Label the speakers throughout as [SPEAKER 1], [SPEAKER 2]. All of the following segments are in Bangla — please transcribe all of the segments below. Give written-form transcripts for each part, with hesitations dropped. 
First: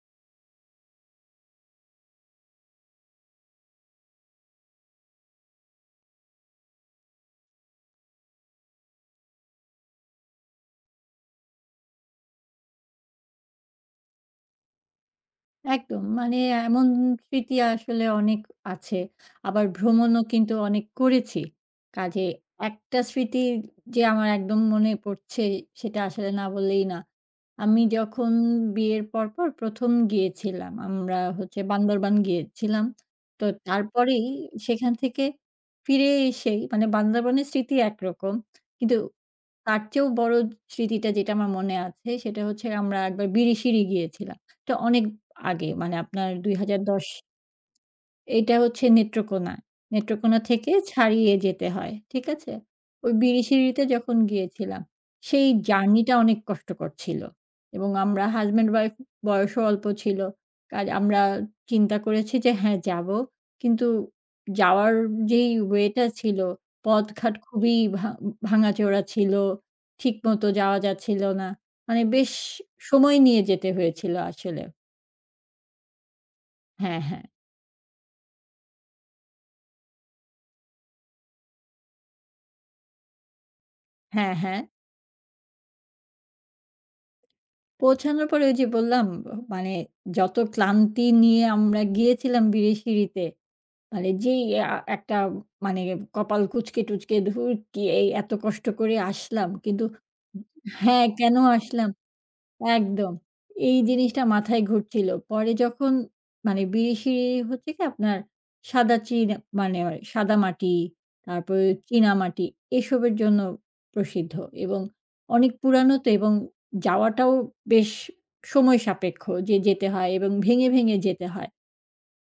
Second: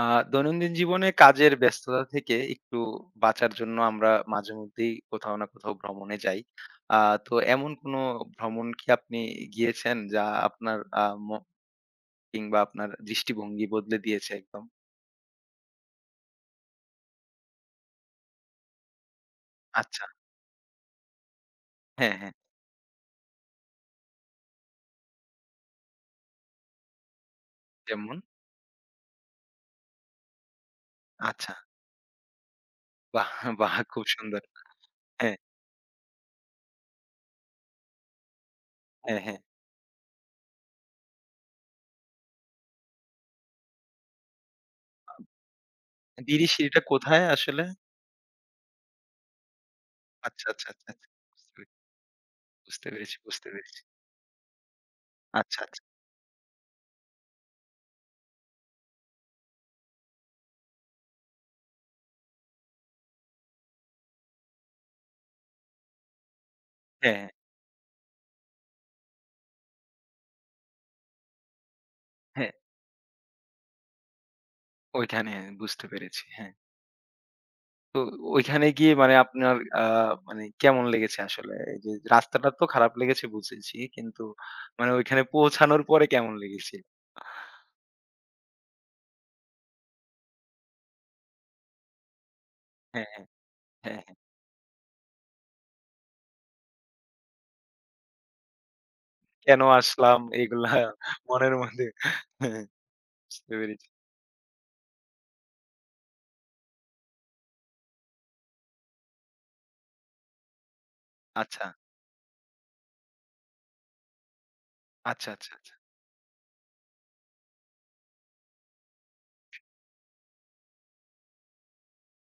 [SPEAKER 1] আ দৈনন্দিন জীবনে কাজের ব্যস্ততা থেকে একটু বাঁচার জন্য আমরা মাঝেমধ্যেই কোথাও না কোথাও ভ্রমণে যাই। আ তো এমন কোনো ভ্রমণ কি আপনি গিয়েছেন যা আপনার আ ম কিংবা আপনার দৃষ্টিভঙ্গি বদলে দিয়েছে একদম?
[SPEAKER 2] একদম। মানে এমন স্মৃতি আসলে অনেক আছে। আবার
[SPEAKER 1] আচ্ছা।
[SPEAKER 2] ভ্রমণও কিন্তু অনেক করেছি।
[SPEAKER 1] হ্যাঁ,
[SPEAKER 2] কাজেই
[SPEAKER 1] হ্যাঁ।
[SPEAKER 2] একটা স্মৃতি যে আমার একদম মনে পড়ছে সেটা আসলে না বললেই না। আমি
[SPEAKER 1] যেমন?
[SPEAKER 2] যখন বিয়ের পরপর ১ম গিয়েছিলাম। আমরা
[SPEAKER 1] আচ্ছা।
[SPEAKER 2] হচ্ছে বান্দরবান গিয়েছিলাম।
[SPEAKER 1] বাহ!
[SPEAKER 2] তো
[SPEAKER 1] বাহ! খুব
[SPEAKER 2] তারপরেই
[SPEAKER 1] সুন্দর।
[SPEAKER 2] সেখান থেকে
[SPEAKER 1] হ্যাঁ,
[SPEAKER 2] ফিরে এসেই মানে বান্দরবানের স্মৃতি একরকম। কিন্তু
[SPEAKER 1] হ্যাঁ, হ্যাঁ।
[SPEAKER 2] তার চেয়েও বড় স্মৃতিটা যেটা আমার মনে আছে সেটা হচ্ছে আমরা একবার বিরিশিরি গিয়েছিলাম। এটা অনেক আগে মানে আপনার
[SPEAKER 1] দিরিশিলিটা
[SPEAKER 2] ২০১০।
[SPEAKER 1] কোথায় আসলে?
[SPEAKER 2] এইটা হচ্ছে নেত্রকোনা। নেত্রকোনা
[SPEAKER 1] আচ্ছা, আচ্ছা,
[SPEAKER 2] থেকে
[SPEAKER 1] আচ্ছা, আচ্ছা।
[SPEAKER 2] ছাড়িয়ে
[SPEAKER 1] বুঝতে
[SPEAKER 2] যেতে
[SPEAKER 1] পেরেছি,
[SPEAKER 2] হয়। ঠিক আছে?
[SPEAKER 1] বুঝতে
[SPEAKER 2] ওই
[SPEAKER 1] পেরেছি, বুঝতে পেরেছি।
[SPEAKER 2] বিরিশিরিতে যখন গিয়েছিলাম, সেই
[SPEAKER 1] আচ্ছা, আচ্ছা।
[SPEAKER 2] জার্নিটা অনেক কষ্টকর ছিল। এবং আমরা হাসব্যান্ড ওয়াইফ বয়সও অল্প ছিল। কাজ আমরা চিন্তা করেছি যে হ্যাঁ, যাবো। কিন্তু যাওয়ার যেই ওয়েটা ছিল,
[SPEAKER 1] হ্যাঁ, হ্যাঁ,
[SPEAKER 2] পথঘাট খুবই ভা ভাঙাচোরা ছিল। ঠিকমতো যাওয়া যাচ্ছিল না। মানে বেশ
[SPEAKER 1] হ্যাঁ।
[SPEAKER 2] সময় নিয়ে যেতে হয়েছিল আসলে।
[SPEAKER 1] ওইখানে বুঝতে পেরেছি। হ্যাঁ।
[SPEAKER 2] হ্যাঁ, হ্যাঁ।
[SPEAKER 1] তো ওইখানে গিয়ে মানে আপনার মানে কেমন লেগেছে আসলে? এই যে রাস্তাটা তো খারাপ লেগেছে বুঝেছি। কিন্তু
[SPEAKER 2] হ্যাঁ, হ্যাঁ।
[SPEAKER 1] মানে ওইখানে পৌঁছানোর পরে কেমন লেগেছিল?
[SPEAKER 2] পৌঁছানোর পরে ওই যে বললাম মানে যত ক্লান্তি নিয়ে আমরা গিয়েছিলাম
[SPEAKER 1] হ্যাঁ,
[SPEAKER 2] বিরিশিরিতে,
[SPEAKER 1] হ্যাঁ, হ্যাঁ,
[SPEAKER 2] মানে
[SPEAKER 1] হ্যাঁ।
[SPEAKER 2] যেই একটা মানে কপাল কুঁচকে-টুচকে ধুর কি এই এত কষ্ট করে আসলাম।
[SPEAKER 1] কেন
[SPEAKER 2] কিন্তু
[SPEAKER 1] আসলাম এগুলা
[SPEAKER 2] হ্যাঁ, কেন
[SPEAKER 1] মনের মধ্যে
[SPEAKER 2] আসলাম?
[SPEAKER 1] হ্যাঁ,
[SPEAKER 2] একদম।
[SPEAKER 1] বুঝতে
[SPEAKER 2] এই
[SPEAKER 1] পেরেছি।
[SPEAKER 2] জিনিসটা মাথায় ঘুরছিল। পরে যখন মানে বিরিশিরি হচ্ছে কি আপনার সাদা চীন মানে সাদা মাটি, তারপরে
[SPEAKER 1] আচ্ছা,
[SPEAKER 2] চীনামাটি এসবের জন্য প্রসিদ্ধ এবং
[SPEAKER 1] আচ্ছা, আচ্ছা,
[SPEAKER 2] অনেক
[SPEAKER 1] আচ্ছা।
[SPEAKER 2] পুরানো তো এবং যাওয়াটাও বেশ সময় সাপেক্ষ যে যেতে হয় এবং ভেঙে, ভেঙে যেতে হয়।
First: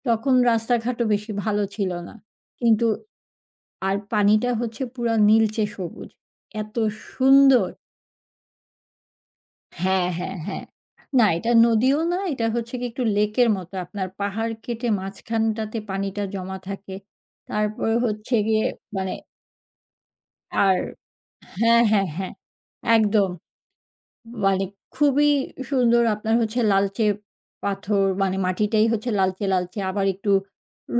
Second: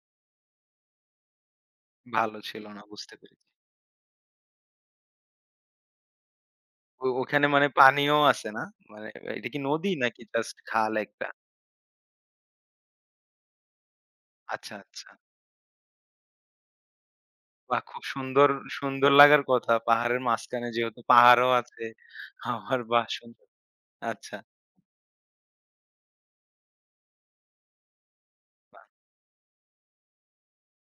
[SPEAKER 2] তখন রাস্তাঘাটও বেশি ভালো ছিল না।
[SPEAKER 1] ভালো ছিল না
[SPEAKER 2] কিন্তু
[SPEAKER 1] বুঝতে পেরেছি।
[SPEAKER 2] আর পানিটা হচ্ছে পুরা নীলচে সবুজ। এত
[SPEAKER 1] ও ওখানে মানে
[SPEAKER 2] সুন্দর!
[SPEAKER 1] পানিও আছে না? মানে এটা কি নদী
[SPEAKER 2] হ্যাঁ,
[SPEAKER 1] নাকি
[SPEAKER 2] হ্যাঁ,
[SPEAKER 1] জাস্ট
[SPEAKER 2] হ্যাঁ।
[SPEAKER 1] খাল
[SPEAKER 2] না
[SPEAKER 1] একটা?
[SPEAKER 2] এটা নদীও না, এটা হচ্ছে গিয়ে একটু লেকের মতো। আপনার পাহাড়
[SPEAKER 1] আচ্ছা,
[SPEAKER 2] কেটে
[SPEAKER 1] আচ্ছা।
[SPEAKER 2] মাঝখানটাতে পানিটা জমা থাকে।
[SPEAKER 1] বাহ!
[SPEAKER 2] তারপরে
[SPEAKER 1] খুব
[SPEAKER 2] হচ্ছে
[SPEAKER 1] সুন্দর,
[SPEAKER 2] গিয়ে
[SPEAKER 1] সুন্দর
[SPEAKER 2] মানে
[SPEAKER 1] লাগার কথা। পাহাড়ের মাঝখানে
[SPEAKER 2] আর
[SPEAKER 1] যেহেতু পাহাড়ও
[SPEAKER 2] হ্যাঁ,
[SPEAKER 1] আছে।
[SPEAKER 2] হ্যাঁ, হ্যাঁ।
[SPEAKER 1] আবার বাহ!
[SPEAKER 2] একদম।
[SPEAKER 1] সুন্দর আচ্ছা।
[SPEAKER 2] মানে খুবই সুন্দর আপনার হচ্ছে লালচে পাথর মানে
[SPEAKER 1] বাহ!
[SPEAKER 2] মাটিটাই হচ্ছে লালচে, লালচে আবার একটু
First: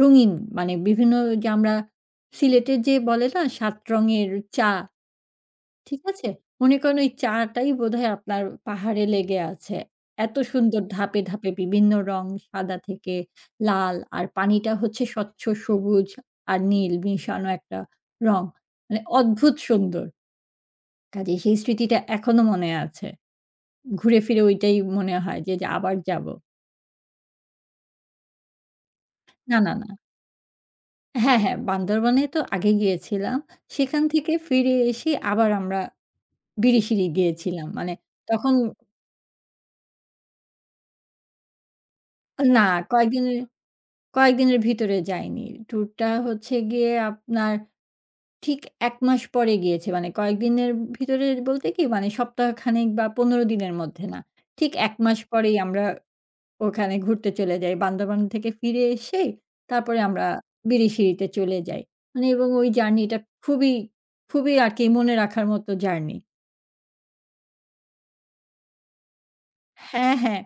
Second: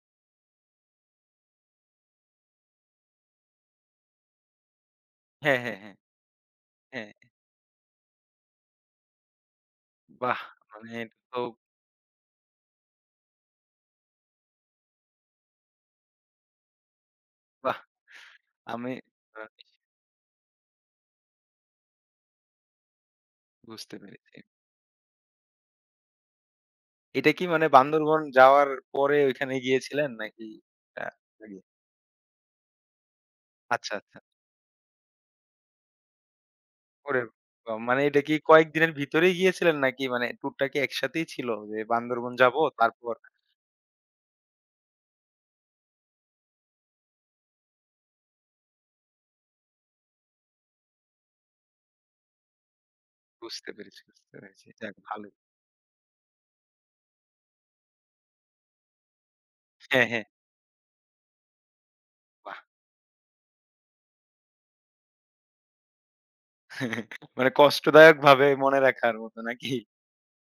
[SPEAKER 2] রঙিন। মানে বিভিন্ন যে আমরা সিলেটের যে বলে না ৭ রঙের চা,
[SPEAKER 1] হ্যাঁ, হ্যাঁ, হ্যাঁ,
[SPEAKER 2] ঠিক আছে? মনে করেন ওই
[SPEAKER 1] হ্যাঁ।
[SPEAKER 2] চা টাই বোধহয় আপনার পাহাড়ে লেগে আছে। এত
[SPEAKER 1] বাহ!
[SPEAKER 2] সুন্দর
[SPEAKER 1] মানে এটা
[SPEAKER 2] ধাপে,
[SPEAKER 1] তো
[SPEAKER 2] ধাপে বিভিন্ন রং সাদা থেকে লাল আর পানিটা হচ্ছে স্বচ্ছ সবুজ আর নীল মিশানো একটা
[SPEAKER 1] বাহ!
[SPEAKER 2] রং।
[SPEAKER 1] আমি
[SPEAKER 2] মানে
[SPEAKER 1] আ
[SPEAKER 2] অদ্ভুত সুন্দর। কাজেই সেই স্মৃতিটা এখনো মনে আছে।
[SPEAKER 1] বুঝতে
[SPEAKER 2] ঘুরে
[SPEAKER 1] পেরেছি।
[SPEAKER 2] ফিরে ওইটাই মনে হয় যে, যে আবার যাবো।
[SPEAKER 1] এটা কি মানে বান্দরবন যাওয়ার পরে ওইখানে
[SPEAKER 2] না, না, না।
[SPEAKER 1] গিয়েছিলেন নাকি আ
[SPEAKER 2] হ্যাঁ, হ্যাঁ,
[SPEAKER 1] আগে?
[SPEAKER 2] বান্দরবনে তো আগে গিয়েছিলাম।
[SPEAKER 1] আচ্ছা,
[SPEAKER 2] সেখান
[SPEAKER 1] আচ্ছা।
[SPEAKER 2] থেকে ফিরে এসে আবার আমরা বিরিশিরি
[SPEAKER 1] ওরে
[SPEAKER 2] গিয়েছিলাম।
[SPEAKER 1] বা!
[SPEAKER 2] মানে
[SPEAKER 1] মানে এটা কি
[SPEAKER 2] তখন
[SPEAKER 1] কয়েকদিনের ভিতরেই গিয়েছিলেন নাকি মানে ট্যুরটা কি একসাথেই ছিল যে বান্দরবন যাবো
[SPEAKER 2] না
[SPEAKER 1] তারপর
[SPEAKER 2] কয়েকদিনের কয়েকদিনের ভিতরে যাইনি। ট্যুরটা হচ্ছে গিয়ে আপনার ঠিক ১ মাস পরে গিয়েছে। মানে কয়েকদিনের ভিতরে বলতে কি মানে সপ্তাহখানেক বা ১৫
[SPEAKER 1] বুঝতে
[SPEAKER 2] দিনের
[SPEAKER 1] পেরেছি,
[SPEAKER 2] মধ্যে না।
[SPEAKER 1] বুঝতে পেরেছি।
[SPEAKER 2] ঠিক ১
[SPEAKER 1] যাক
[SPEAKER 2] মাস
[SPEAKER 1] ভালোই।
[SPEAKER 2] পরেই আমরা ওখানে ঘুরতে চলে যাই। বান্দরবান থেকে ফিরে এসে তারপরে
[SPEAKER 1] হ্যাঁ, হ্যাঁ।
[SPEAKER 2] আমরা বিরিশিরিতে চলে যাই। মানে এবং
[SPEAKER 1] বাহ!
[SPEAKER 2] ওই জার্নিটা খুবই, খুবই আরকি মনে রাখার মতো জার্নি।
[SPEAKER 1] মানে কষ্টদায়ক ভাবে মনে রাখার মতো নাকি?
[SPEAKER 2] হ্যাঁ, হ্যাঁ।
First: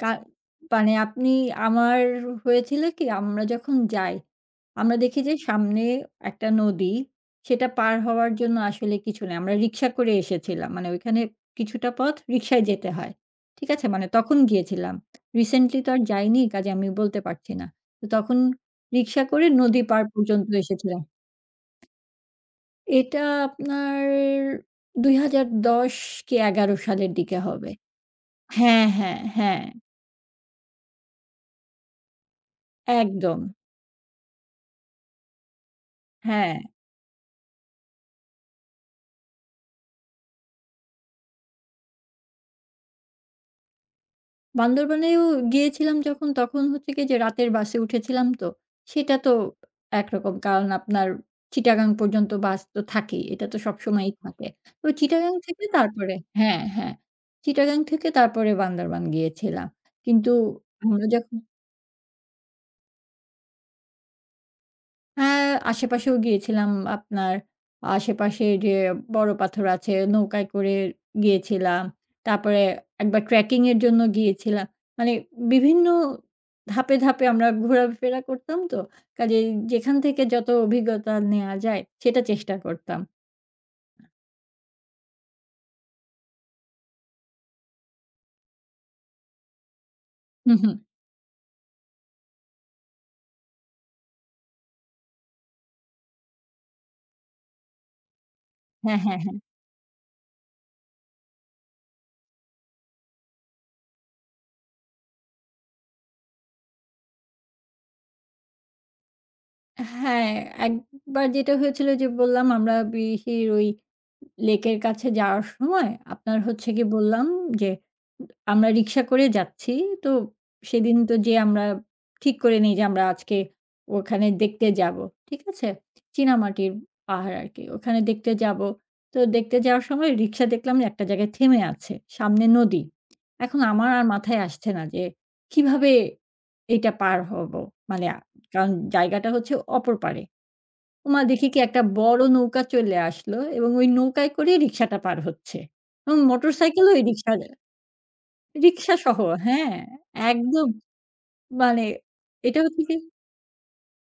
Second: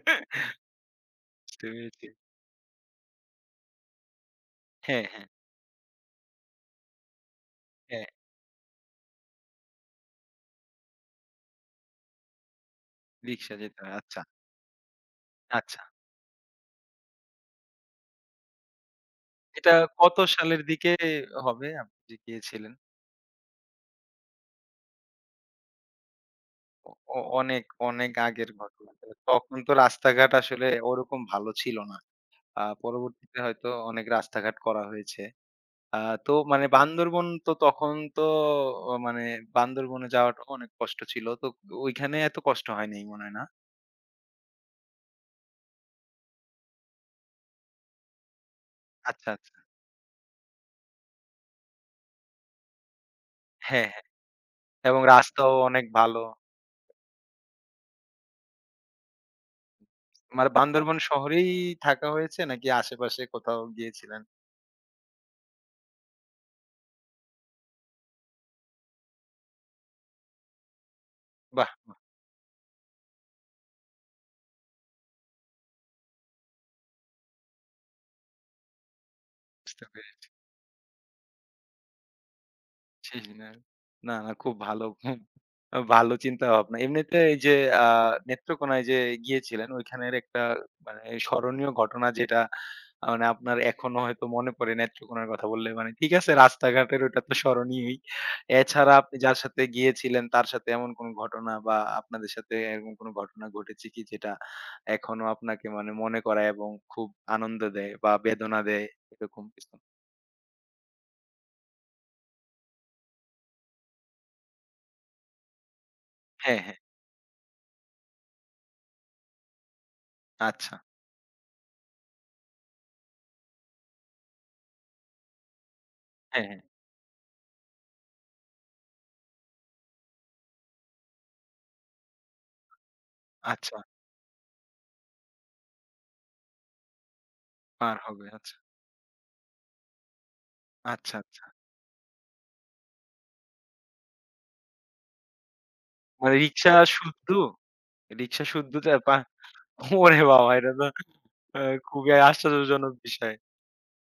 [SPEAKER 2] কা মানে আপনি
[SPEAKER 1] বুঝতে
[SPEAKER 2] আমার
[SPEAKER 1] পেরেছি।
[SPEAKER 2] হয়েছিল কি আমরা যখন যাই আমরা
[SPEAKER 1] হ্যাঁ,
[SPEAKER 2] দেখি
[SPEAKER 1] হ্যাঁ,
[SPEAKER 2] যে সামনে একটা নদী, সেটা পার
[SPEAKER 1] হ্যাঁ।
[SPEAKER 2] হওয়ার জন্য আসলে কিছু নেই। আমরা রিক্সা করে এসেছিলাম। মানে ওইখানে কিছুটা পথ রিক্সায় যেতে হয়।
[SPEAKER 1] রিক্সা
[SPEAKER 2] ঠিক
[SPEAKER 1] যেতে
[SPEAKER 2] আছে?
[SPEAKER 1] হয়।
[SPEAKER 2] মানে
[SPEAKER 1] আচ্ছা,
[SPEAKER 2] তখন গিয়েছিলাম। রিসেন্টলি
[SPEAKER 1] আচ্ছা।
[SPEAKER 2] তো আর যাইনি, কাজে আমি বলতে পারছি না। তো তখন রিক্সা করে
[SPEAKER 1] এটা
[SPEAKER 2] নদী পার
[SPEAKER 1] কত
[SPEAKER 2] পর্যন্ত
[SPEAKER 1] সালের দিকে
[SPEAKER 2] এসেছিলাম।
[SPEAKER 1] হবে আপনি যে গিয়েছিলেন?
[SPEAKER 2] এটা আপনার ২০১০ কি ১১
[SPEAKER 1] অ
[SPEAKER 2] সালের
[SPEAKER 1] অ
[SPEAKER 2] দিকে
[SPEAKER 1] অনেক,
[SPEAKER 2] হবে।
[SPEAKER 1] অনেক আগের
[SPEAKER 2] হ্যাঁ,
[SPEAKER 1] ঘটনা।
[SPEAKER 2] হ্যাঁ,
[SPEAKER 1] তখন
[SPEAKER 2] হ্যাঁ।
[SPEAKER 1] তো রাস্তাঘাট আসলে ওরকম ভালো ছিল না। পরবর্তীতে
[SPEAKER 2] একদম।
[SPEAKER 1] হয়তো অনেক রাস্তাঘাট করা হয়েছে। আ তো
[SPEAKER 2] হ্যাঁ।
[SPEAKER 1] মানে বান্দরবন তো তখন তো মানে বান্দরবনে যাওয়াটাও অনেক কষ্ট ছিল। তো ওইখানে এত কষ্ট হয়নি মনে হয় না?
[SPEAKER 2] বান্দরবানেও গিয়েছিলাম যখন, তখন হচ্ছে কি যে রাতের বাসে উঠেছিলাম তো। সেটা
[SPEAKER 1] আচ্ছা,
[SPEAKER 2] তো
[SPEAKER 1] আচ্ছা।
[SPEAKER 2] একরকম। কারণ আপনার চিটাগাং পর্যন্ত বাস তো থাকেই। এটা তো
[SPEAKER 1] হ্যাঁ, হ্যাঁ।
[SPEAKER 2] সবসময়ই থাকে। তো
[SPEAKER 1] এবং
[SPEAKER 2] চিটাগাং
[SPEAKER 1] রাস্তাও
[SPEAKER 2] থেকে
[SPEAKER 1] অনেক
[SPEAKER 2] তারপরে
[SPEAKER 1] ভালো।
[SPEAKER 2] হ্যাঁ, হ্যাঁ। চিটাগাং থেকে তারপরে বান্দরবান গিয়েছিলাম। কিন্তু
[SPEAKER 1] মানে বান্দরবন
[SPEAKER 2] আমরা যখন
[SPEAKER 1] শহরেই থাকা হয়েছে নাকি আশেপাশে কোথাও গিয়েছিলেন?
[SPEAKER 2] হ্যাঁ, আশেপাশেও গিয়েছিলাম আপনার আশেপাশে যে বড় পাথর আছে নৌকায় করে
[SPEAKER 1] বাহ!
[SPEAKER 2] গিয়েছিলাম।
[SPEAKER 1] বাহ!
[SPEAKER 2] তারপরে একবার ট্রেকিং এর জন্য গিয়েছিলাম। মানে বিভিন্ন ধাপে, ধাপে আমরা ঘোরাফেরা করতাম তো। কাজেই
[SPEAKER 1] বুঝতে
[SPEAKER 2] যেখান থেকে
[SPEAKER 1] পেরেছি।
[SPEAKER 2] যত অভিজ্ঞতা নেয়া যায় সেটা চেষ্টা করতাম।
[SPEAKER 1] শেষ দিনের না, না খুব ভালো ভালো চিন্তাভাবনা। এমনিতে এই যে আ নেত্রকোনায় যে গিয়েছিলেন ওইখানের একটা
[SPEAKER 2] হুম, হুম।
[SPEAKER 1] মানে স্মরণীয় ঘটনা যেটা মানে আপনার এখনো হয়তো মনে পড়ে নেত্রকোনার কথা বললে মানে ঠিক আছে রাস্তাঘাটের ওটা তো স্মরণীয়ই। এছাড়া
[SPEAKER 2] হ্যাঁ,
[SPEAKER 1] আপনি
[SPEAKER 2] হ্যাঁ, হ্যাঁ।
[SPEAKER 1] যার সাথে গিয়েছিলেন তার সাথে এমন কোন ঘটনা বা আপনাদের সাথে এরকম কোন ঘটনা ঘটেছে কি যেটা এখনো আপনাকে মানে মনে করায় এবং খুব আনন্দ দেয় বা বেদনা দেয় এরকম কিছু?
[SPEAKER 2] হ্যাঁ, একবার যেটা হয়েছিল যে বললাম আমরা পিহির ওই লেকের কাছে যাওয়ার সময় আপনার
[SPEAKER 1] হ্যাঁ,
[SPEAKER 2] হচ্ছে
[SPEAKER 1] হ্যাঁ।
[SPEAKER 2] গিয়ে বললাম যে, আমরা রিক্সা করে যাচ্ছি। তো
[SPEAKER 1] আচ্ছা।
[SPEAKER 2] সেদিন তো যেয়ে আমরা ঠিক করে নিই যে আমরা আজকে ওখানে দেখতে যাবো। ঠিক আছে?
[SPEAKER 1] হ্যাঁ, হ্যাঁ।
[SPEAKER 2] চীনামাটির পাহাড় আরকি। ওখানে দেখতে যাবো। তো দেখতে যাওয়ার সময় রিক্সা দেখলাম যে একটা জায়গায় থেমে আছে। সামনে নদী। এখন
[SPEAKER 1] আচ্ছা।
[SPEAKER 2] আমার আর মাথায় আসছে না যে কিভাবে এইটা পার হবো?
[SPEAKER 1] পার
[SPEAKER 2] মানে
[SPEAKER 1] হবে। আচ্ছা,
[SPEAKER 2] কারণ জায়গাটা হচ্ছে অপর পারে।
[SPEAKER 1] আচ্ছা,
[SPEAKER 2] ওমা!
[SPEAKER 1] আচ্ছা।
[SPEAKER 2] দেখি কি একটা বড় নৌকা চলে আসলো এবং ওই নৌকায় করেই রিক্সাটা পার হচ্ছে। এবং
[SPEAKER 1] মানে রিক্সা
[SPEAKER 2] মোটরসাইকেল ওই
[SPEAKER 1] শুদ্ধ?
[SPEAKER 2] রিক্সার
[SPEAKER 1] রিক্সা শুদ্ধ যা পা
[SPEAKER 2] রিক্সাসহ হ্যাঁ,
[SPEAKER 1] ওরে বাবা!
[SPEAKER 2] একদম
[SPEAKER 1] এটা তো আ
[SPEAKER 2] মানে
[SPEAKER 1] খুবই
[SPEAKER 2] এটা হচ্ছে
[SPEAKER 1] আশ্চর্যজনক
[SPEAKER 2] কি
[SPEAKER 1] বিষয়।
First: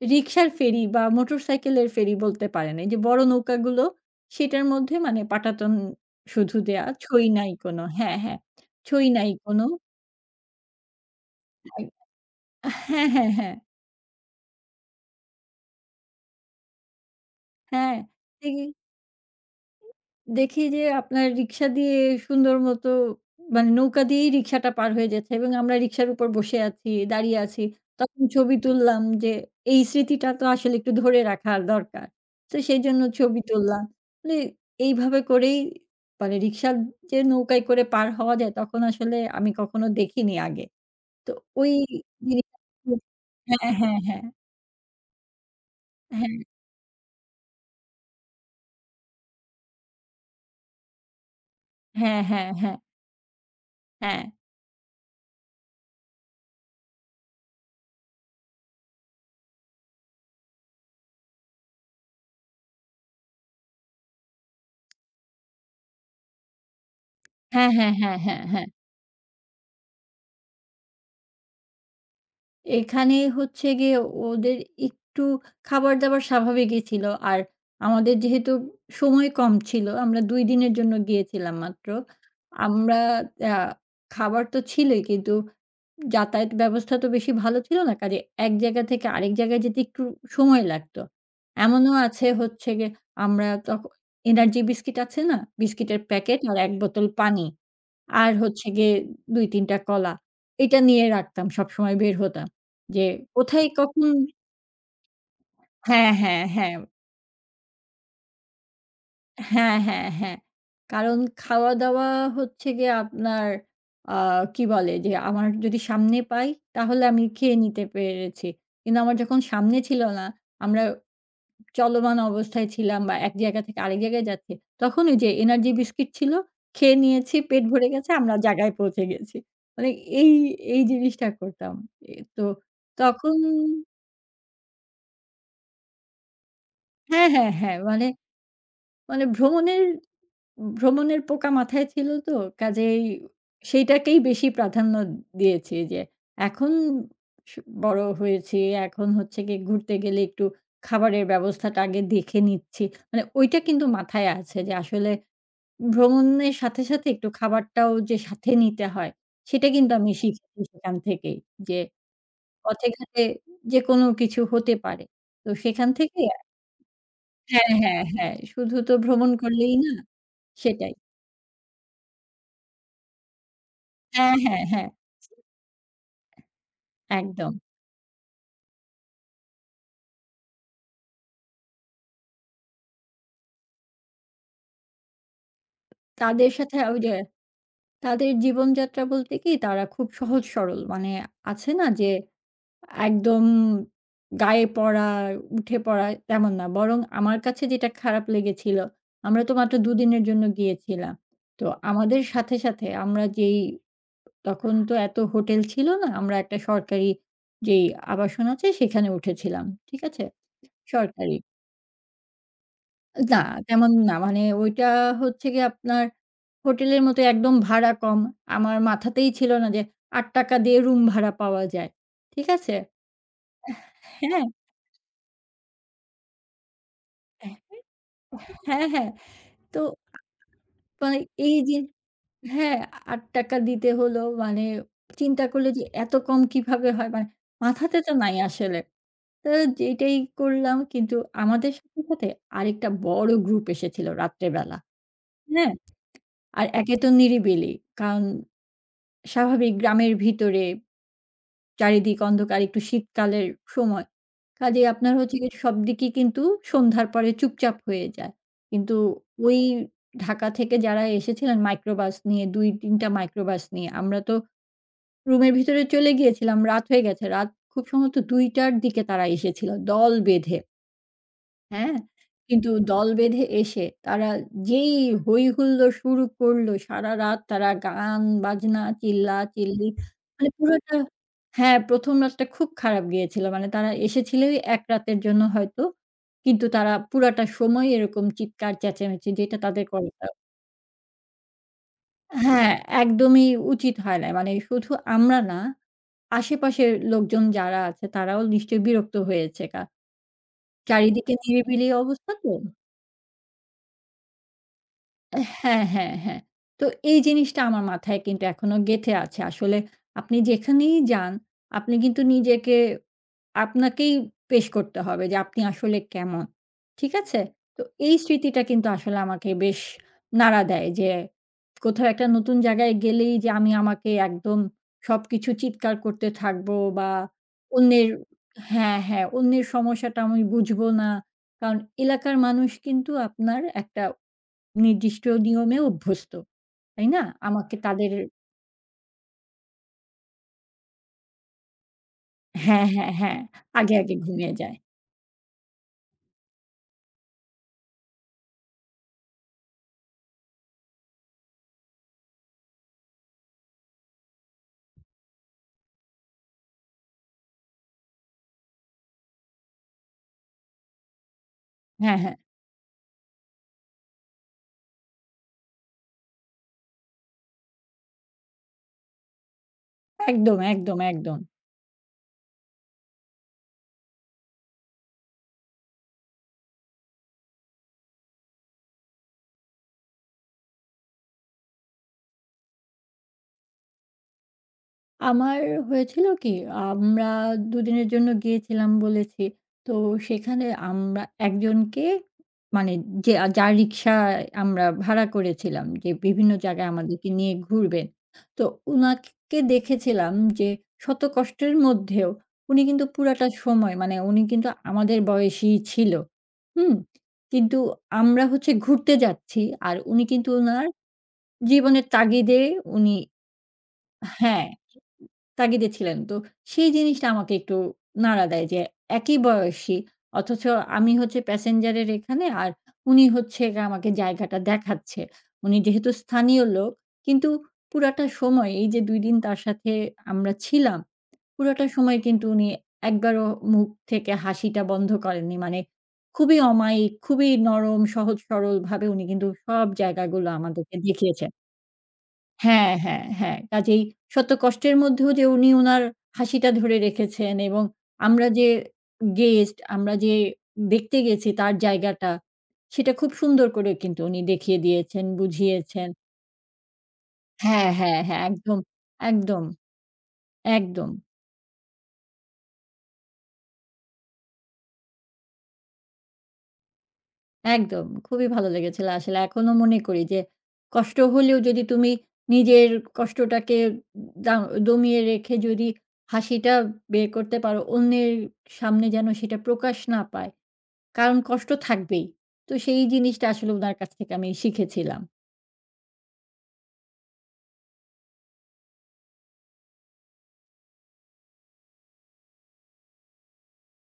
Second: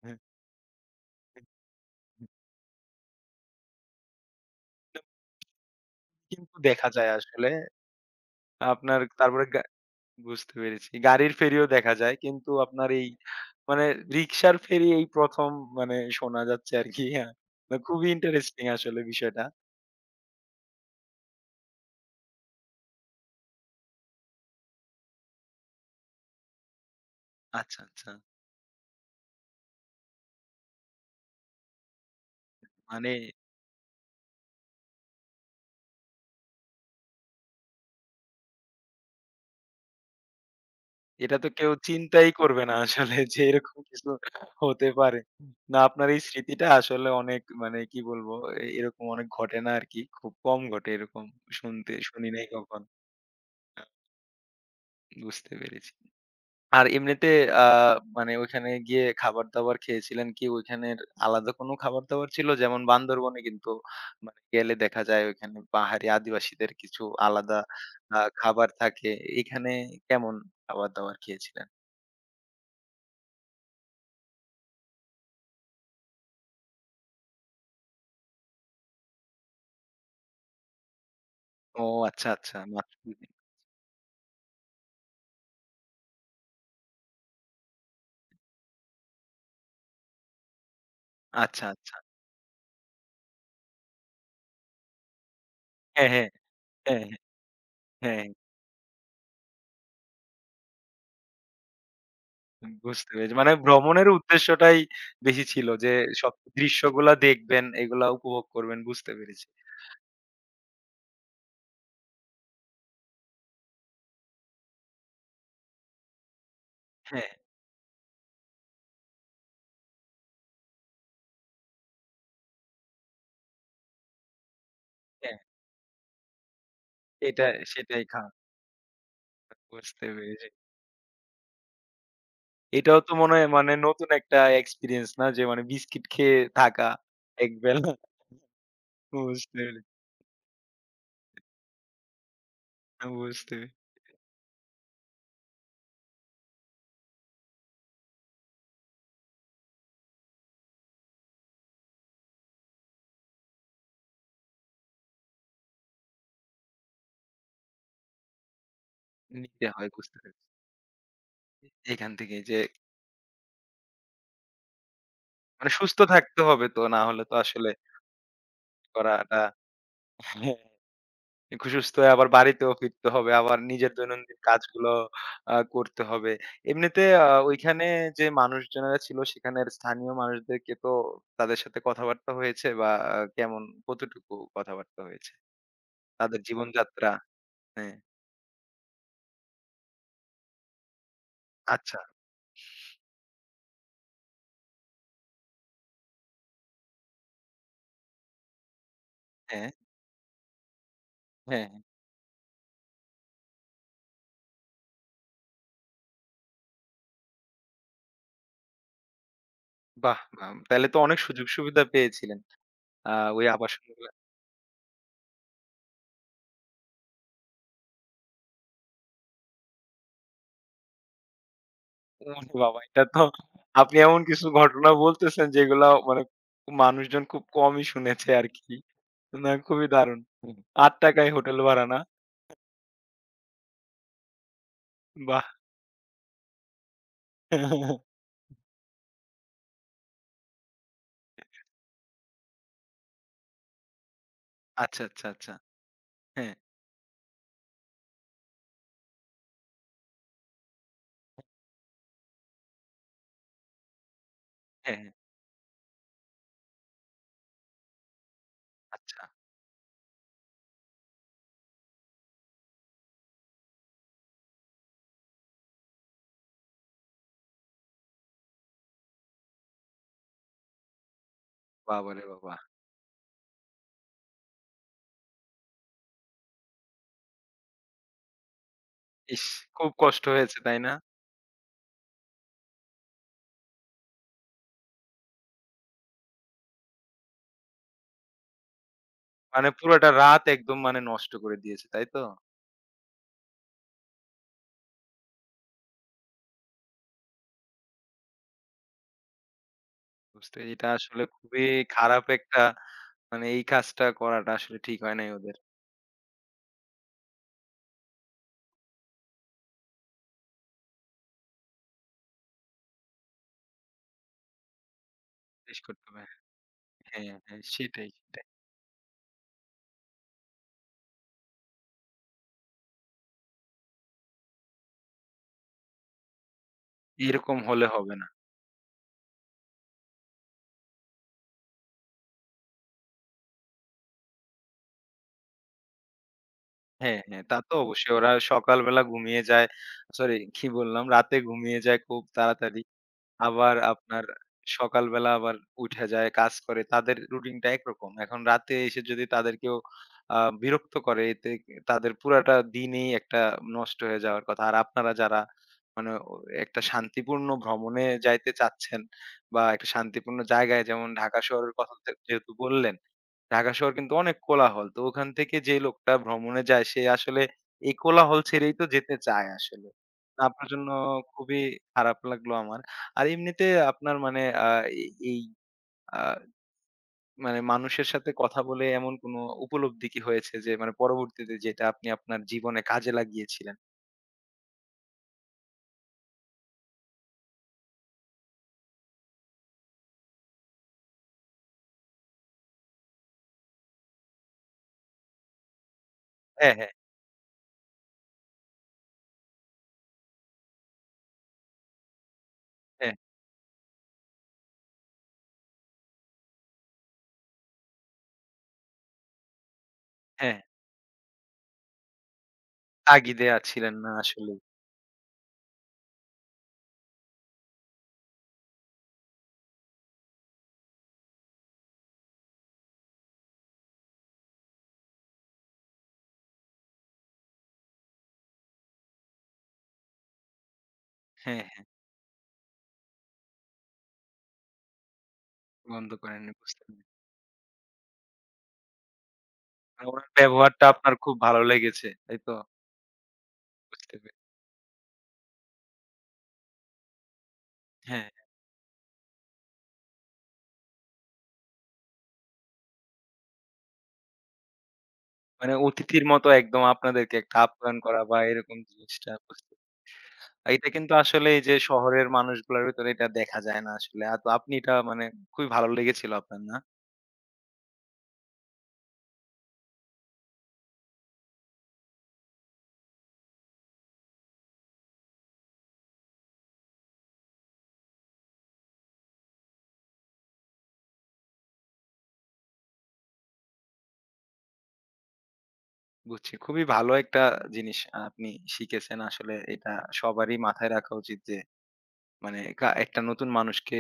[SPEAKER 1] হ্যাঁ,
[SPEAKER 2] রিক্সার ফেরি বা মোটরসাইকেলের ফেরি বলতে পারেন। এই যে বড় নৌকাগুলো সেটার মধ্যে মানে পাটাতন
[SPEAKER 1] কিন্তু
[SPEAKER 2] শুধু দেয়া,
[SPEAKER 1] দেখা যায়
[SPEAKER 2] ছই
[SPEAKER 1] আসলে
[SPEAKER 2] নাই কোনো হ্যাঁ, হ্যাঁ।
[SPEAKER 1] আপনার
[SPEAKER 2] ছই নাই
[SPEAKER 1] তারপরে গা
[SPEAKER 2] কোনো।
[SPEAKER 1] বুঝতে পেরেছি। গাড়ির ফেরিও
[SPEAKER 2] হ্যাঁ,
[SPEAKER 1] দেখা যায়। কিন্তু আপনার এই
[SPEAKER 2] হ্যাঁ, হ্যাঁ, হ্যাঁ।
[SPEAKER 1] মানে রিক্সার ফেরি এই ১ম মানে শোনা যাচ্ছে আরকি। হ্যাঁ। তো খুবই ইন্টারেস্টিং
[SPEAKER 2] হ্যাঁ,
[SPEAKER 1] আসলে বিষয়টা।
[SPEAKER 2] দেখি যে আপনার রিক্সা দিয়ে সুন্দর মতো মানে নৌকা দিয়েই রিক্সাটা পার হয়ে যাচ্ছে এবং আমরা রিক্সার উপর বসে আছি, দাঁড়িয়ে আছি।
[SPEAKER 1] আচ্ছা, আচ্ছা।
[SPEAKER 2] তখন ছবি তুললাম যে এই স্মৃতিটা তো আসলে একটু ধরে রাখার দরকার। তো সেইজন্য
[SPEAKER 1] মানে
[SPEAKER 2] ছবি তুললাম। মানে এইভাবে করেই মানে রিক্সার যে নৌকায় করে পার হওয়া যায় তখন আসলে আমি কখনো দেখিনি আগে। তো
[SPEAKER 1] এটা তো কেউ
[SPEAKER 2] ওই
[SPEAKER 1] চিন্তাই
[SPEAKER 2] জিনিসটা
[SPEAKER 1] করবে না আসলে যে
[SPEAKER 2] হ্যাঁ,
[SPEAKER 1] এরকম
[SPEAKER 2] হ্যাঁ,
[SPEAKER 1] কিছু
[SPEAKER 2] হ্যাঁ।
[SPEAKER 1] হতে পারে। না আপনার এই
[SPEAKER 2] হ্যাঁ,
[SPEAKER 1] স্মৃতিটা আসলে অনেক মানে কি বলবো এরকম অনেক ঘটে না আরকি। খুব কম ঘটে এরকম শুনতে
[SPEAKER 2] হ্যাঁ,
[SPEAKER 1] শুনি নাই
[SPEAKER 2] হ্যাঁ, হ্যাঁ,
[SPEAKER 1] কখনো।
[SPEAKER 2] হ্যাঁ।
[SPEAKER 1] বুঝতে পেরেছি। আর এমনিতে আ মানে ওইখানে গিয়ে খাবার-দাবার খেয়েছিলেন কি ওইখানের আলাদা কোনো খাবার-দাবার ছিল? যেমন বান্দরবনে কিন্তু মানে গেলে দেখা যায় ওইখানে পাহাড়ি আদিবাসীদের কিছু আলাদা
[SPEAKER 2] হ্যাঁ, হ্যাঁ, হ্যাঁ, হ্যাঁ, হ্যাঁ।
[SPEAKER 1] খাবার থাকে। এখানে কেমন খাবার-দাবার খেয়েছিলেন?
[SPEAKER 2] এখানে হচ্ছে গিয়ে ওদের একটু খাবার-দাবার স্বাভাবিকই ছিল। আর আমাদের যেহেতু সময় কম ছিল, আমরা ২ দিনের জন্য গিয়েছিলাম
[SPEAKER 1] ও
[SPEAKER 2] মাত্র।
[SPEAKER 1] আচ্ছা, আচ্ছা।
[SPEAKER 2] আমরা
[SPEAKER 1] মাছ-
[SPEAKER 2] আ খাবার তো ছিলই কিন্তু যাতায়াত ব্যবস্থা তো বেশি ভালো ছিল না। কাজে এক জায়গা থেকে আরেক জায়গায় যেতে একটু সময় লাগতো।
[SPEAKER 1] আচ্ছা,
[SPEAKER 2] এমনও
[SPEAKER 1] আচ্ছা।
[SPEAKER 2] আছে হচ্ছে গিয়ে আমরা এনার্জি বিস্কিট আছে না? বিস্কিটের
[SPEAKER 1] হ্যাঁ, হ্যাঁ,
[SPEAKER 2] প্যাকেট আর ১
[SPEAKER 1] হ্যাঁ, হ্যাঁ,
[SPEAKER 2] বোতল পানি।
[SPEAKER 1] হ্যাঁ।
[SPEAKER 2] আর হচ্ছে গিয়ে ২-৩ টা কলা। এটা নিয়ে রাখতাম। সবসময় বের হতাম।
[SPEAKER 1] হ্যাঁ,
[SPEAKER 2] যে
[SPEAKER 1] বুঝতে পেরেছি। মানে
[SPEAKER 2] কোথায় কখন
[SPEAKER 1] ভ্রমণের উদ্দেশ্যটাই বেশি ছিল যে
[SPEAKER 2] হ্যাঁ,
[SPEAKER 1] সব
[SPEAKER 2] হ্যাঁ, হ্যাঁ।
[SPEAKER 1] দৃশ্যগুলা দেখবেন, এগুলা উপভোগ করবেন বুঝতে পেরেছি।
[SPEAKER 2] হ্যাঁ, হ্যাঁ, হ্যাঁ। কারণ খাওয়া-দাওয়া হচ্ছে গিয়ে আপনার আ কি বলে? যে আমার যদি সামনে পাই তাহলে আমি
[SPEAKER 1] হ্যাঁ,
[SPEAKER 2] খেয়ে নিতে পেরেছি। কিন্তু আমার যখন সামনে ছিল না, আমরা চলমান অবস্থায় ছিলাম বা এক জায়গা থেকে আরেক জায়গায় যাচ্ছি, তখন ওই যে
[SPEAKER 1] হ্যাঁ।
[SPEAKER 2] এনার্জি বিস্কিট ছিল, খেয়ে নিয়েছি,
[SPEAKER 1] এটা
[SPEAKER 2] পেট ভরে
[SPEAKER 1] সেটাই
[SPEAKER 2] গেছে,
[SPEAKER 1] খারাপ।
[SPEAKER 2] আমরা জায়গায় পৌঁছে গেছি। মানে
[SPEAKER 1] বুঝতে
[SPEAKER 2] এই,
[SPEAKER 1] পেরেছি।
[SPEAKER 2] এই জিনিসটা করতাম। এ তো
[SPEAKER 1] এটাও তো মনে
[SPEAKER 2] তখন
[SPEAKER 1] হয় মানে নতুন একটা এক্সপেরিয়েন্স না যে মানে বিস্কিট খেয়ে থাকা
[SPEAKER 2] হ্যাঁ, হ্যাঁ, হ্যাঁ।
[SPEAKER 1] একবেলা।
[SPEAKER 2] মানে, মানে
[SPEAKER 1] বুঝতে
[SPEAKER 2] ভ্রমণের,
[SPEAKER 1] পেরেছি,
[SPEAKER 2] ভ্রমণের পোকা মাথায় ছিল তো কাজেই
[SPEAKER 1] বুঝতে পেরেছি।
[SPEAKER 2] সেইটাকেই বেশি প্রাধান্য দিয়েছি যে এখন স বড় হয়েছি, এখন হচ্ছে গিয়ে ঘুরতে গেলে একটু খাবারের ব্যবস্থাটা আগে দেখে নিচ্ছি। মানে ওইটা কিন্তু মাথায় আছে যে আসলে ভ্রমণের সাথে, সাথে একটু খাবারটাও যে সাথে নিতে হয়, সেটা
[SPEAKER 1] নিতে হয়
[SPEAKER 2] কিন্তু আমি
[SPEAKER 1] বুঝতে পেরেছি।
[SPEAKER 2] শিখেছি সেখান থেকেই। যে
[SPEAKER 1] এখান থেকে যে
[SPEAKER 2] পথে ঘাটে যেকোনো কিছু হতে পারে। তো
[SPEAKER 1] মানে
[SPEAKER 2] সেখান
[SPEAKER 1] সুস্থ
[SPEAKER 2] থেকে
[SPEAKER 1] থাকতে হবে তো না হলে তো আসলে
[SPEAKER 2] হ্যাঁ, হ্যাঁ, হ্যাঁ। শুধু তো ভ্রমণ
[SPEAKER 1] করাটা
[SPEAKER 2] করলেই না, সেটাই।
[SPEAKER 1] সুস্থ হয়ে আবার বাড়িতেও ফিরতে হবে। আবার নিজের
[SPEAKER 2] হ্যাঁ,
[SPEAKER 1] দৈনন্দিন
[SPEAKER 2] হ্যাঁ, হ্যাঁ,
[SPEAKER 1] কাজগুলো করতে হবে। এমনিতে
[SPEAKER 2] একদম।
[SPEAKER 1] ওইখানে যে মানুষজনেরা ছিল সেখানের স্থানীয় মানুষদেরকে তো তাদের সাথে কথাবার্তা হয়েছে বা কেমন কতটুকু কথাবার্তা হয়েছে? তাদের
[SPEAKER 2] তাদের সাথে ওই
[SPEAKER 1] জীবনযাত্রা
[SPEAKER 2] যে
[SPEAKER 1] হ্যাঁ,
[SPEAKER 2] তাদের জীবনযাত্রা বলতে কি তারা খুব সহজ সরল। মানে আছে না
[SPEAKER 1] আচ্ছা।
[SPEAKER 2] যে একদম গায়ে পড়া, উঠে পড়া তেমন না। বরং আমার কাছে যেটা খারাপ লেগেছিল, আমরা তো
[SPEAKER 1] হ্যাঁ,
[SPEAKER 2] মাত্র ২ দিনের জন্য গিয়েছিলাম। তো
[SPEAKER 1] হ্যাঁ, হ্যাঁ।
[SPEAKER 2] আমাদের সাথে, সাথে আমরা যেই তখন তো এত হোটেল ছিল না। আমরা একটা সরকারি যেই আবাসন আছে সেখানে উঠেছিলাম। ঠিক
[SPEAKER 1] বাহ!
[SPEAKER 2] আছে?
[SPEAKER 1] বাহ! তাইলে তো অনেক
[SPEAKER 2] সরকারি।
[SPEAKER 1] সুযোগ সুবিধা পেয়েছিলেন। আ
[SPEAKER 2] না,
[SPEAKER 1] ওই আবাসন
[SPEAKER 2] তেমন না। মানে ওইটা হচ্ছে গিয়ে আপনার হোটেলের মতো একদম ভাড়া কম। আমার মাথাতেই ছিল না যে ৳৮ টাকা দিয়ে রুম ভাড়া পাওয়া যায়। ঠিক
[SPEAKER 1] ওরে
[SPEAKER 2] আছে?
[SPEAKER 1] বাবা! এটা তো আপনি এমন কিছু ঘটনা বলতেছেন যেগুলা মানে মানুষজন খুব
[SPEAKER 2] হ্যাঁ।
[SPEAKER 1] কমই শুনেছে আরকি।
[SPEAKER 2] হ্যাঁ, হ্যাঁ।
[SPEAKER 1] না
[SPEAKER 2] তো
[SPEAKER 1] খুবই দারুণ। ৳৮
[SPEAKER 2] মানে
[SPEAKER 1] য়
[SPEAKER 2] এই
[SPEAKER 1] হোটেল
[SPEAKER 2] যে
[SPEAKER 1] ভাড়া না?
[SPEAKER 2] হ্যাঁ, ৳৮ টাকা দিতে হলো মানে
[SPEAKER 1] বাহ!
[SPEAKER 2] চিন্তা করলে যে এত কম কিভাবে হয়? মানে মাথাতে তো নাই আসলে। তো যেটাই করলাম কিন্তু আমাদের সাথে, সাথে আরেকটা বড় গ্রুপ এসেছিল রাত্রে বেলা।
[SPEAKER 1] আচ্ছা, আচ্ছা, আচ্ছা।
[SPEAKER 2] হ্যাঁ?
[SPEAKER 1] হ্যাঁ,
[SPEAKER 2] আর একে তো নিরিবিলি। কারণ স্বাভাবিক গ্রামের ভিতরে চারিদিক অন্ধকার একটু শীতকালের সময়। কাজেই
[SPEAKER 1] হ্যাঁ, হ্যাঁ।
[SPEAKER 2] আপনার হচ্ছে গিয়ে সবদিকেই কিন্তু সন্ধ্যার পরে চুপচাপ হয়ে যায়। কিন্তু
[SPEAKER 1] আচ্ছা।
[SPEAKER 2] ওই ঢাকা থেকে যারা এসেছিলেন মাইক্রোবাস নিয়ে ২-৩ টা মাইক্রোবাস নিয়ে আমরা তো রুমের ভিতরে চলে গিয়েছিলাম। রাত হয়ে গেছে। রাত খুব সম্ভবত ২ টার দিকে তারা এসেছিল দল বেঁধে। হ্যাঁ?
[SPEAKER 1] বাবারে বাবা!
[SPEAKER 2] কিন্তু দল বেঁধে এসে তারা যেই হই-হুল্লোড় শুরু করলো, সারারাত তারা গান, বাজনা,
[SPEAKER 1] ইস!
[SPEAKER 2] চিল্লাচিল্লি
[SPEAKER 1] খুব কষ্ট
[SPEAKER 2] মানে
[SPEAKER 1] হয়েছে, তাই না?
[SPEAKER 2] পুরোটা হ্যাঁ, ১ম রাতটা খুব খারাপ গিয়েছিল। মানে তারা এসেছিল ওই ১ রাতের জন্য হয়তো। কিন্তু তারা পুরাটা সময় এরকম চিৎকার চেঁচামেচি যেটা
[SPEAKER 1] মানে
[SPEAKER 2] তাদের
[SPEAKER 1] পুরোটা
[SPEAKER 2] করাটা
[SPEAKER 1] রাত একদম মানে নষ্ট করে দিয়েছে, তাই তো?
[SPEAKER 2] হ্যাঁ, একদমই উচিত হয় না। মানে শুধু আমরা না, আশেপাশের লোকজন যারা আছে তারাও নিশ্চয়ই বিরক্ত হয়েছে।
[SPEAKER 1] বুঝতে এটা আসলে
[SPEAKER 2] চারিদিকে
[SPEAKER 1] খুবই
[SPEAKER 2] নিরিবিলি
[SPEAKER 1] খারাপ
[SPEAKER 2] অবস্থা তো।
[SPEAKER 1] একটা মানে এই কাজটা করাটা আসলে ঠিক হয় নাই ওদের।
[SPEAKER 2] হ্যাঁ, হ্যাঁ, হ্যাঁ। তো এই জিনিসটা আমার মাথায় কিন্তু এখনো গেঁথে আছে। আসলে আপনি যেখানেই যান, আপনি কিন্তু নিজেকে আপনাকেই পেশ করতে হবে যে আপনি
[SPEAKER 1] শেষ
[SPEAKER 2] আসলে
[SPEAKER 1] করতে হবে।
[SPEAKER 2] কেমন। ঠিক
[SPEAKER 1] হ্যাঁ,
[SPEAKER 2] আছে?
[SPEAKER 1] হ্যাঁ
[SPEAKER 2] তো
[SPEAKER 1] সেটাই,
[SPEAKER 2] এই
[SPEAKER 1] সেটাই।
[SPEAKER 2] স্মৃতিটা কিন্তু আসলে আমাকে বেশ নাড়া দেয় যে কোথাও একটা নতুন জায়গায় গেলেই যে আমি আমাকে একদম সবকিছু চিৎকার করতে থাকবো বা
[SPEAKER 1] এরকম হলে
[SPEAKER 2] অন্যের
[SPEAKER 1] হবে না।
[SPEAKER 2] হ্যাঁ, হ্যাঁ, অন্যের সমস্যাটা আমি বুঝবো না। কারণ এলাকার মানুষ কিন্তু আপনার একটা নির্দিষ্ট নিয়মে অভ্যস্ত। তাই
[SPEAKER 1] হ্যাঁ,
[SPEAKER 2] না?
[SPEAKER 1] হ্যাঁ, তা
[SPEAKER 2] আমাকে
[SPEAKER 1] তো
[SPEAKER 2] তাদের
[SPEAKER 1] অবশ্যই। ওরা সকালবেলা ঘুমিয়ে যায় সরি কি বললাম? রাতে ঘুমিয়ে যায় খুব তাড়াতাড়ি।
[SPEAKER 2] হ্যাঁ, হ্যাঁ, হ্যাঁ।
[SPEAKER 1] আবার
[SPEAKER 2] আগে, আগে
[SPEAKER 1] আপনার
[SPEAKER 2] ঘুমিয়ে যায়।
[SPEAKER 1] সকালবেলা আবার উইঠা যায়, কাজ করে। তাদের রুটিনটা একরকম। এখন রাতে এসে যদি তাদেরকেও বিরক্ত করে এতে তাদের পুরাটা দিনই একটা নষ্ট হয়ে যাওয়ার কথা। আর আপনারা যারা মানে ও একটা শান্তিপূর্ণ ভ্রমণে যাইতে চাচ্ছেন বা একটা শান্তিপূর্ণ জায়গায় যেমন ঢাকা শহরের কথা যে
[SPEAKER 2] হ্যাঁ, হ্যাঁ।
[SPEAKER 1] যেহেতু বললেন, ঢাকা শহর কিন্তু অনেক কোলাহল। তো ওখান থেকে যে লোকটা ভ্রমণে যায় সে আসলে এই কোলাহল ছেড়েই তো যেতে চায় আসলে।
[SPEAKER 2] একদম,
[SPEAKER 1] আপনার জন্য
[SPEAKER 2] একদম, একদম।
[SPEAKER 1] খুবই খারাপ লাগলো আমার। আর এমনিতে আপনার মানে আ এই এই আ মানে মানুষের সাথে কথা বলে এমন কোনো উপলব্ধি কি হয়েছে যে মানে পরবর্তীতে যেটা আপনি আপনার জীবনে কাজে লাগিয়েছিলেন?
[SPEAKER 2] আমার হয়েছিল কি, আমরা দুদিনের জন্য গিয়েছিলাম বলেছি। তো সেখানে আমরা একজনকে মানে যে যার রিক্সায় আমরা ভাড়া করেছিলাম যে বিভিন্ন
[SPEAKER 1] হ্যাঁ,
[SPEAKER 2] জায়গায়
[SPEAKER 1] হ্যাঁ,
[SPEAKER 2] আমাদেরকে নিয়ে ঘুরবেন। তো উনাকে দেখেছিলাম যে শত কষ্টের মধ্যেও উনি কিন্তু
[SPEAKER 1] হ্যাঁ,
[SPEAKER 2] পুরাটা সময় মানে উনি কিন্তু আমাদের বয়সী ছিল। হুম? কিন্তু আমরা হচ্ছে ঘুরতে যাচ্ছি আর উনি কিন্তু
[SPEAKER 1] হ্যাঁ।
[SPEAKER 2] উনার জীবনের তাগিদে উনি
[SPEAKER 1] তাগিদে আর ছিলেন না আসলেই।
[SPEAKER 2] হ্যাঁ। তাগিদে ছিলেন। তো সেই জিনিসটা আমাকে একটু নাড়া দেয় যে একই বয়সী অথচ আমি হচ্ছে প্যাসেঞ্জারের এখানে আর উনি হচ্ছে গিয়ে আমাকে জায়গাটা দেখাচ্ছে। উনি যেহেতু স্থানীয় লোক কিন্তু পুরাটা সময় এই যে ২ দিন তার সাথে আমরা ছিলাম,
[SPEAKER 1] হ্যাঁ, হ্যাঁ।
[SPEAKER 2] পুরাটা সময় কিন্তু উনি একবারও মুখ থেকে হাসিটা বন্ধ করেননি। মানে
[SPEAKER 1] বন্ধ করেননি,
[SPEAKER 2] খুবই
[SPEAKER 1] বুঝতে পেরেছি।
[SPEAKER 2] অমায়িক, খুবই নরম, সহজ সরলভাবে উনি কিন্তু সব
[SPEAKER 1] মানে উনার
[SPEAKER 2] জায়গাগুলো
[SPEAKER 1] ব্যবহারটা
[SPEAKER 2] আমাদেরকে
[SPEAKER 1] আপনার খুব
[SPEAKER 2] দেখিয়েছেন।
[SPEAKER 1] ভালো লেগেছে, তাই তো?
[SPEAKER 2] হ্যাঁ, হ্যাঁ, হ্যাঁ। কাজেই
[SPEAKER 1] বুঝতে পেরেছি।
[SPEAKER 2] শত কষ্টের মধ্যেও যে উনি উনার হাসিটা ধরে রেখেছেন এবং
[SPEAKER 1] হ্যাঁ,
[SPEAKER 2] আমরা যে গেস্ট, আমরা যে দেখতে গেছি তার জায়গাটা, সেটা খুব সুন্দর করে কিন্তু উনি দেখিয়ে দিয়েছেন,
[SPEAKER 1] মানে
[SPEAKER 2] বুঝিয়েছেন।
[SPEAKER 1] অতিথির মতো একদম আপনাদেরকে একটা
[SPEAKER 2] হ্যাঁ,
[SPEAKER 1] আপ্যায়ন
[SPEAKER 2] হ্যাঁ,
[SPEAKER 1] করা বা
[SPEAKER 2] হ্যাঁ।
[SPEAKER 1] এরকম
[SPEAKER 2] একদম,
[SPEAKER 1] জিনিসটা
[SPEAKER 2] একদম,
[SPEAKER 1] বুঝতে পেরেছি। এটা
[SPEAKER 2] একদম,
[SPEAKER 1] কিন্তু আসলে এই যে শহরের মানুষগুলার ভেতরে এটা দেখা যায় না আসলে। তো আপনি এটা মানে খুবই ভালো লেগেছিল আপনার, না?
[SPEAKER 2] একদম। খুবই ভালো লেগেছিল আসলে। এখনো মনে করি যে কষ্ট হলেও যদি তুমি নিজের কষ্টটাকে দা দমিয়ে রেখে যদি হাসিটা বের করতে পারো, অন্যের সামনে যেন সেটা প্রকাশ না পায় কারণ কষ্ট থাকবেই। তো সেই জিনিসটা আসলে উনার কাছ থেকে আমি শিখেছিলাম।
[SPEAKER 1] বুঝছি। খুবই ভালো একটা জিনিস আপনি শিখেছেন। আসলে এটা সবারই মাথায় রাখা উচিত যে মানে কা একটা নতুন মানুষকে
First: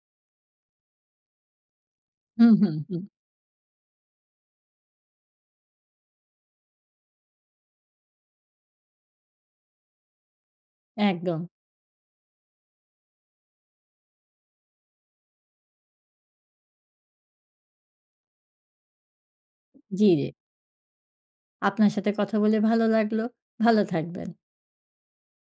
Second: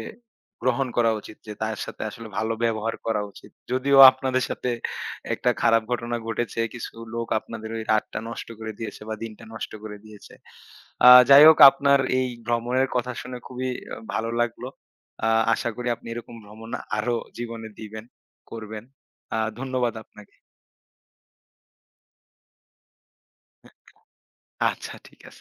[SPEAKER 1] গ্রহণ করা উচিত যে তার সাথে আসলে
[SPEAKER 2] হুম,
[SPEAKER 1] ভালো
[SPEAKER 2] হুম,
[SPEAKER 1] ব্যবহার
[SPEAKER 2] হুম।
[SPEAKER 1] করা উচিত। যদিও আপনাদের সাথে একটা খারাপ ঘটনা ঘটেছে। কিছু লোক আপনাদের ওই রাতটা নষ্ট করে দিয়েছে বা দিনটা নষ্ট করে দিয়েছে।
[SPEAKER 2] একদম।
[SPEAKER 1] যাই হোক আপনার এই ভ্রমণের কথা শুনে খুবই ভালো লাগলো। আ আশা করি আপনি এরকম ভ্রমণ আরো জীবনে দিবেন, করবেন। ধন্যবাদ
[SPEAKER 2] জি, জি।
[SPEAKER 1] আপনাকে।
[SPEAKER 2] আপনার সাথে কথা বলে ভালো লাগলো। ভালো থাকবেন।
[SPEAKER 1] আচ্ছা ঠিক আছে।